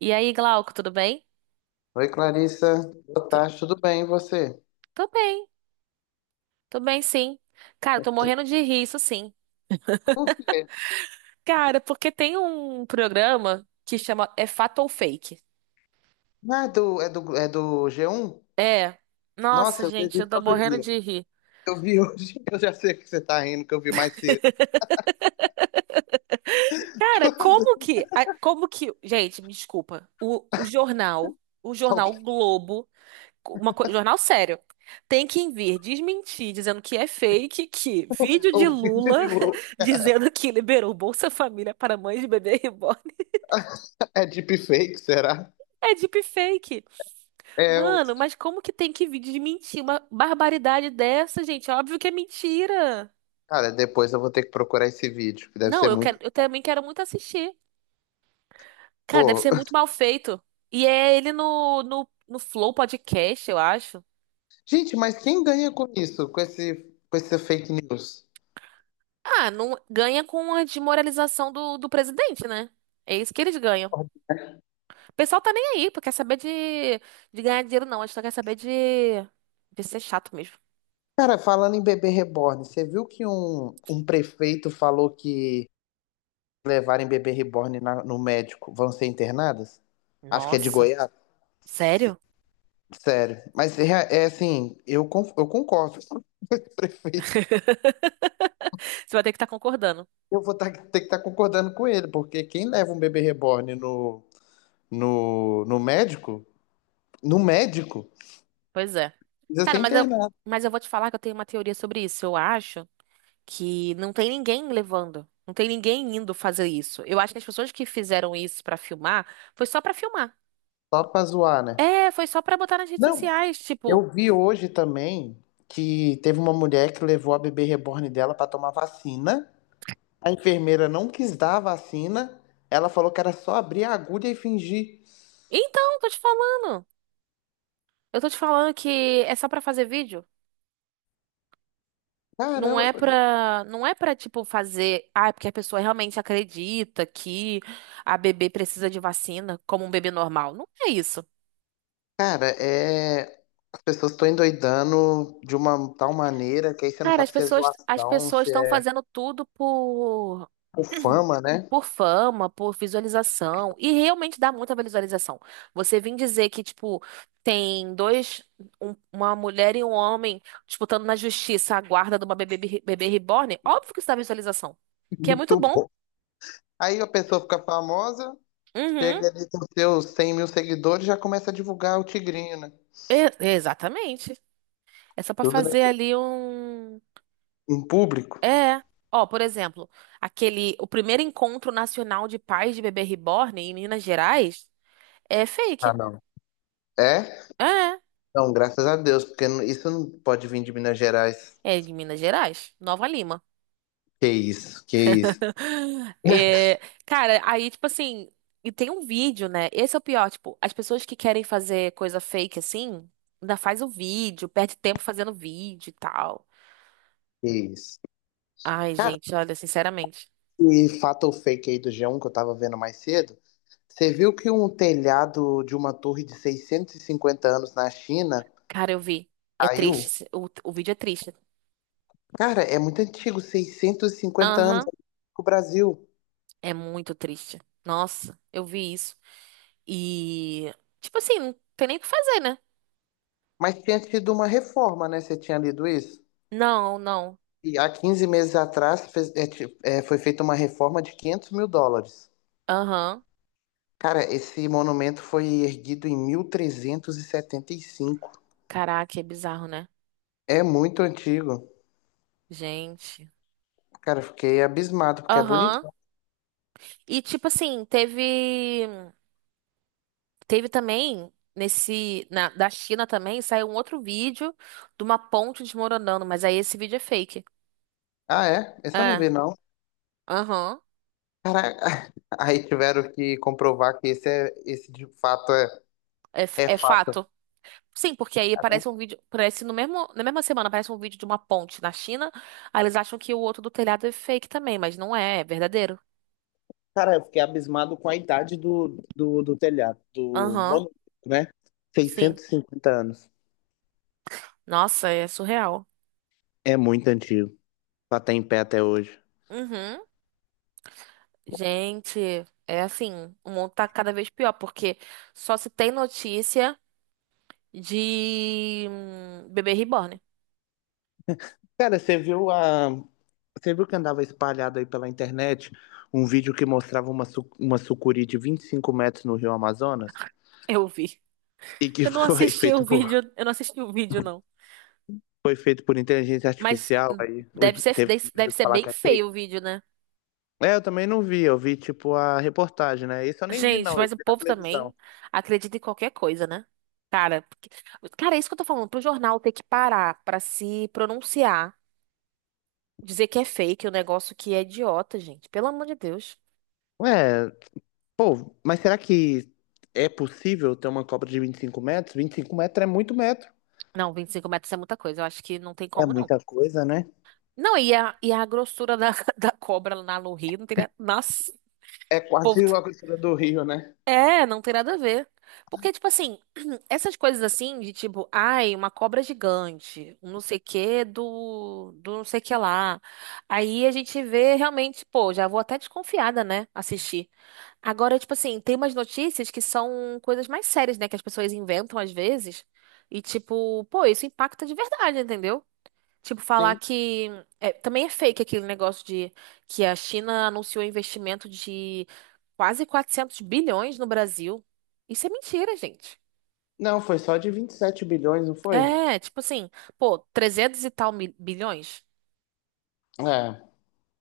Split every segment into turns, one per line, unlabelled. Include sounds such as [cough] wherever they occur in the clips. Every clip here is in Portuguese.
E aí, Glauco, tudo bem?
Oi, Clarissa. Boa tarde, tudo bem, e você?
Tô bem, tô bem sim. Cara, tô morrendo de rir, isso sim.
Por quê?
Cara, porque tem um programa que chama É Fato ou Fake?
Ah, é do G1?
É. Nossa,
Nossa, eu vejo
gente, eu
isso
tô
todo
morrendo
dia.
de rir.
Eu vi hoje, [laughs] eu já sei que você tá rindo, que eu vi mais cedo.
Cara, como que, gente, me desculpa, o jornal, o jornal
Alguém
Globo, jornal sério, tem que vir desmentir, dizendo que é fake, que
tá
vídeo de
ouvindo de
Lula
novo.
[laughs] dizendo que liberou Bolsa Família para mães de bebê reborn
É deepfake, será?
é deepfake.
É, eu.
Mano, mas como que tem que vir de mentir uma barbaridade dessa, gente? É óbvio que é mentira.
Cara, depois eu vou ter que procurar esse vídeo, que deve
Não,
ser
eu quero,
muito.
eu
[laughs]
também quero muito assistir. Cara, deve
Pô.
ser muito mal feito. E é ele no, no Flow Podcast, eu acho.
Gente, mas quem ganha com isso? Com essa fake news?
Ah, não ganha com a desmoralização do presidente, né? É isso que eles ganham. O pessoal tá nem aí, porque quer saber de ganhar dinheiro, não. A gente só quer saber de ser chato mesmo.
Cara, falando em bebê reborn, você viu que um prefeito falou que levarem bebê reborn no médico vão ser internadas? Acho que é de
Nossa,
Goiás.
sério?
Sério. Mas é assim, eu concordo com o [laughs] prefeito.
[laughs] Você vai ter que estar concordando.
Eu vou ter que estar concordando com ele, porque quem leva um bebê reborn no, no médico, no médico,
Pois é.
precisa ser
Cara, mas eu,
internado,
mas eu vou te falar que eu tenho uma teoria sobre isso. Eu acho que não tem ninguém levando. Não tem ninguém indo fazer isso. Eu acho que as pessoas que fizeram isso pra filmar foi só pra filmar.
só pra zoar, né?
É, foi só pra botar nas redes
Não,
sociais. Tipo,
eu vi hoje também que teve uma mulher que levou a bebê reborn dela pra tomar vacina. A enfermeira não quis dar a vacina. Ela falou que era só abrir a agulha e fingir.
então, tô te falando. Eu tô te falando que é só pra fazer vídeo. Não
Caramba,
é pra, não é pra, tipo, fazer. Ah, é porque a pessoa realmente acredita que a bebê precisa de vacina como um bebê normal. Não é isso.
cara, é. As pessoas estão endoidando de uma tal maneira que aí você não
Cara, as
sabe se é
pessoas, as
zoação,
pessoas
se
estão
é
fazendo tudo por
por fama,
[clears throat]
né?
por fama, por visualização, e realmente dá muita visualização. Você vem dizer que, tipo, tem dois, uma mulher e um homem disputando na justiça a guarda de uma bebê, bebê reborn, óbvio que isso dá visualização,
[laughs]
que é muito
Muito
bom.
bom. Aí a pessoa fica famosa,
Uhum,
chega ali com seus 100 mil seguidores e já começa a divulgar o tigrinho, né?
Exatamente. É só pra
Tudo, né?
fazer ali um.
Em público.
É. Ó, por exemplo, aquele, o primeiro encontro nacional de pais de bebê reborn em Minas Gerais. É
Ah,
fake.
não. É?
É.
Não, graças a Deus, porque isso não pode vir de Minas Gerais.
É de Minas Gerais, Nova Lima.
Que isso,
[laughs]
[laughs]
É, cara, aí, tipo assim, e tem um vídeo, né? Esse é o pior, tipo, as pessoas que querem fazer coisa fake assim, ainda faz o vídeo, perde tempo fazendo vídeo e tal.
que isso.
Ai,
Cara,
gente, olha, sinceramente.
e fato ou fake aí do G1 que eu tava vendo mais cedo. Você viu que um telhado de uma torre de 650 anos na China
Cara, eu vi. É
caiu?
triste. O vídeo é triste.
Cara, é muito antigo, 650 anos
Aham,
o Brasil.
é muito triste. Nossa, eu vi isso. E, tipo assim, não tem nem o que fazer, né?
Mas tinha tido uma reforma, né? Você tinha lido isso?
Não, não.
E há 15 meses atrás foi feita uma reforma de 500 mil dólares.
Aham.
Cara, esse monumento foi erguido em mil trezentos e setenta e cinco.
Caraca, é bizarro, né?
É muito antigo.
Gente.
Cara, eu fiquei abismado, porque é bonito.
Aham. E tipo assim, teve também nesse na da China também saiu um outro vídeo de uma ponte desmoronando, mas aí esse vídeo é fake.
Ah, é? Esse eu não
É.
vi, não.
Aham.
Cara, [laughs] aí tiveram que comprovar que esse de fato é,
É,
é
é
fato.
fato. Sim, porque aí parece um vídeo, parece no mesmo, na mesma semana aparece um vídeo de uma ponte na China, aí eles acham que o outro do telhado é fake também, mas não é, é verdadeiro.
Cara, eu fiquei abismado com a idade do telhado, do
Aham.
monumento, né?
Sim.
Seiscentos e cinquenta anos.
Nossa, é surreal.
É muito antigo, pra estar em pé até hoje.
Uhum. Gente, é assim, o mundo tá cada vez pior, porque só se tem notícia de bebê reborn. [laughs]
Cara, você viu que andava espalhado aí pela internet um vídeo que mostrava uma sucuri de 25 metros no Rio Amazonas
Eu vi.
e que [laughs]
Eu não
foi
assisti o
feito
vídeo,
por,
eu não assisti o vídeo, não.
foi feito por inteligência
Mas
artificial, aí
deve
hoje
ser,
teve
deve
primeiro
deve
que
ser
falar
bem
que é.
feio o vídeo, né?
É, eu também não vi, eu vi tipo a reportagem, né? Isso eu nem li,
Gente,
não, eu
mas o
vi na
povo
televisão.
também acredita em qualquer coisa, né? Cara, cara, é isso que eu tô falando. Pro jornal ter que parar pra se pronunciar, dizer que é fake, o negócio que é idiota, gente. Pelo amor de Deus.
Ué, pô, mas será que é possível ter uma Copa de 25 metros? 25 metros é muito metro.
Não, 25 metros é muita coisa. Eu acho que não tem
É
como, não.
muita coisa, né?
Não, e a, grossura da, [laughs] da cobra lá no Rio não teria. Nossa, o
É
povo.
quase a grossura do Rio, né?
É, não tem nada a ver. Porque, tipo assim, [clears throat] essas coisas assim, de tipo, ai, uma cobra gigante, um não sei o quê do não sei o que lá. Aí a gente vê realmente, pô, já vou até desconfiada, né? Assistir. Agora, tipo assim, tem umas notícias que são coisas mais sérias, né? Que as pessoas inventam às vezes. E, tipo, pô, isso impacta de verdade, entendeu? Tipo, falar
Sim.
que. É, também é fake aquele negócio de que a China anunciou investimento de quase 400 bilhões no Brasil. Isso é mentira, gente.
Não, foi só de 27 bilhões, não foi?
É, tipo assim, pô, 300 e tal bilhões?
É.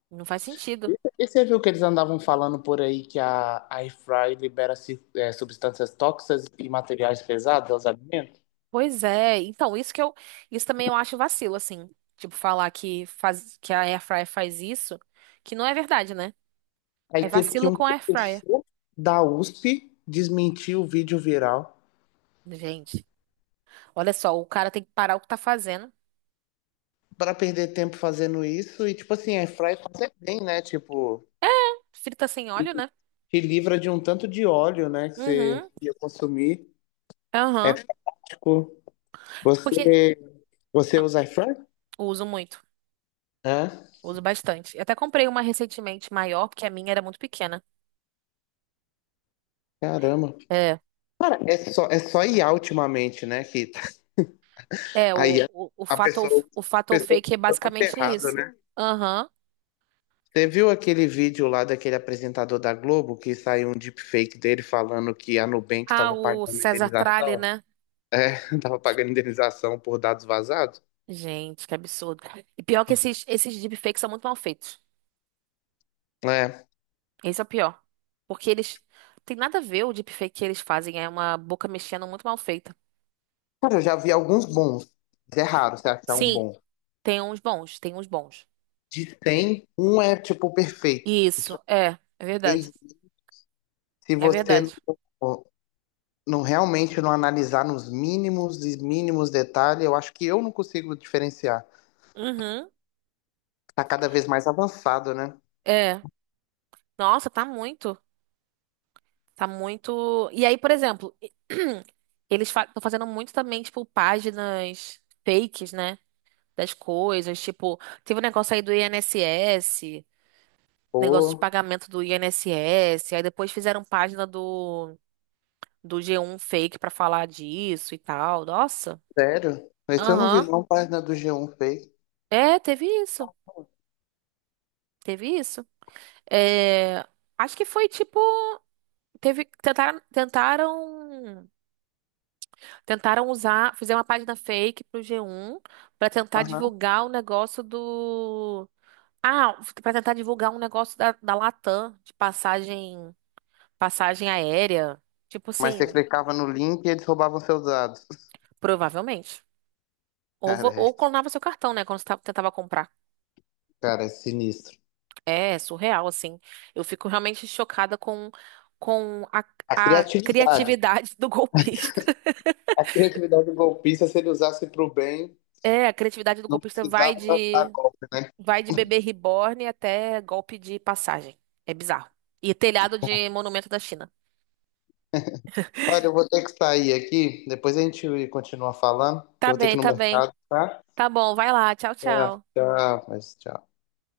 Não faz sentido.
E você viu que eles andavam falando por aí que a Air Fry libera substâncias tóxicas e materiais pesados aos alimentos?
Pois é, então isso que eu, isso também eu acho vacilo, assim, tipo falar que faz, que a Airfryer faz isso, que não é verdade, né?
Aí
É
teve que
vacilo
um
com a Airfryer.
professor da USP desmentir o vídeo viral
Gente, olha só, o cara tem que parar o que tá fazendo.
para perder tempo fazendo isso. E, tipo assim, Air Fry faz é bem, né? Tipo,
É, frita sem óleo, né?
te livra de um tanto de óleo, né? Que você
Uhum.
ia consumir. É
Aham.
prático.
Porque
Você, você
ah,
usa Air Fry?
uso muito,
É.
uso bastante. Eu até comprei uma recentemente maior, porque a minha era muito pequena.
Caramba.
É.
Cara, é só IA ultimamente, né? Que
É,
Aí
o,
a
o, o
a
fato ou-
pessoa, a
o fato ou
pessoa
fake é
usa muito
basicamente
errado,
isso.
né?
Aham.
Você viu aquele vídeo lá daquele apresentador da Globo que saiu um deepfake dele falando que a Nubank
Ah,
estava
o
pagando
César Tralli,
indenização?
né?
É, [laughs] tava pagando indenização por dados vazados?
Gente, que absurdo. E pior que esses deepfakes são muito mal feitos.
É.
Esse é o pior. Porque eles. Tem nada a ver o deepfake que eles fazem. É uma boca mexendo muito mal feita.
Cara, eu já vi alguns bons, mas é raro você achar um
Sim,
bom.
tem uns bons, tem uns bons.
De 100, um é tipo perfeito. E, tipo,
Isso, é. É verdade.
ninguém- se
É
você
verdade.
não realmente não analisar nos mínimos e mínimos detalhes, eu acho que eu não consigo diferenciar.
Uhum.
Tá cada vez mais avançado, né?
É. Nossa, tá muito. Tá muito. E aí, por exemplo, [clears throat] eles estão fazendo muito também, tipo, páginas fakes, né? Das coisas. Tipo, teve um negócio aí do INSS, negócio de
Pô,
pagamento do INSS. Aí depois fizeram página do G1 fake pra falar disso e tal. Nossa.
sério? Esse eu não vi,
Aham.
não, página do G1 fez.
É, teve isso. Teve isso. É, acho que foi tipo. Teve, tentaram. Tentaram usar, fizeram uma página fake pro G1 pra tentar
Aham.
divulgar o negócio do. Ah, pra tentar divulgar um negócio da, Latam, de passagem aérea. Tipo
Mas você
assim,
clicava no link e eles roubavam seus dados. [laughs]
provavelmente. Ou,
Cara,
vo-
é,
ou clonava seu cartão, né? Quando você tentava comprar.
cara, é sinistro.
É surreal, assim. Eu fico realmente chocada com a,
A
a
criatividade.
criatividade do golpista. [laughs]
A criatividade do golpista, se ele usasse para o bem,
É, a criatividade do
não
golpista vai
precisava dar
de
golpe, né?
Bebê reborn até golpe de passagem. É bizarro. E telhado de monumento da China.
Olha, eu vou ter que sair aqui, depois a gente continua falando, que
Tá
eu vou ter que
bem,
ir no
tá bem.
mercado, tá?
Tá bom, vai lá. Tchau,
Tchau,
tchau.
tchau, mas tchau.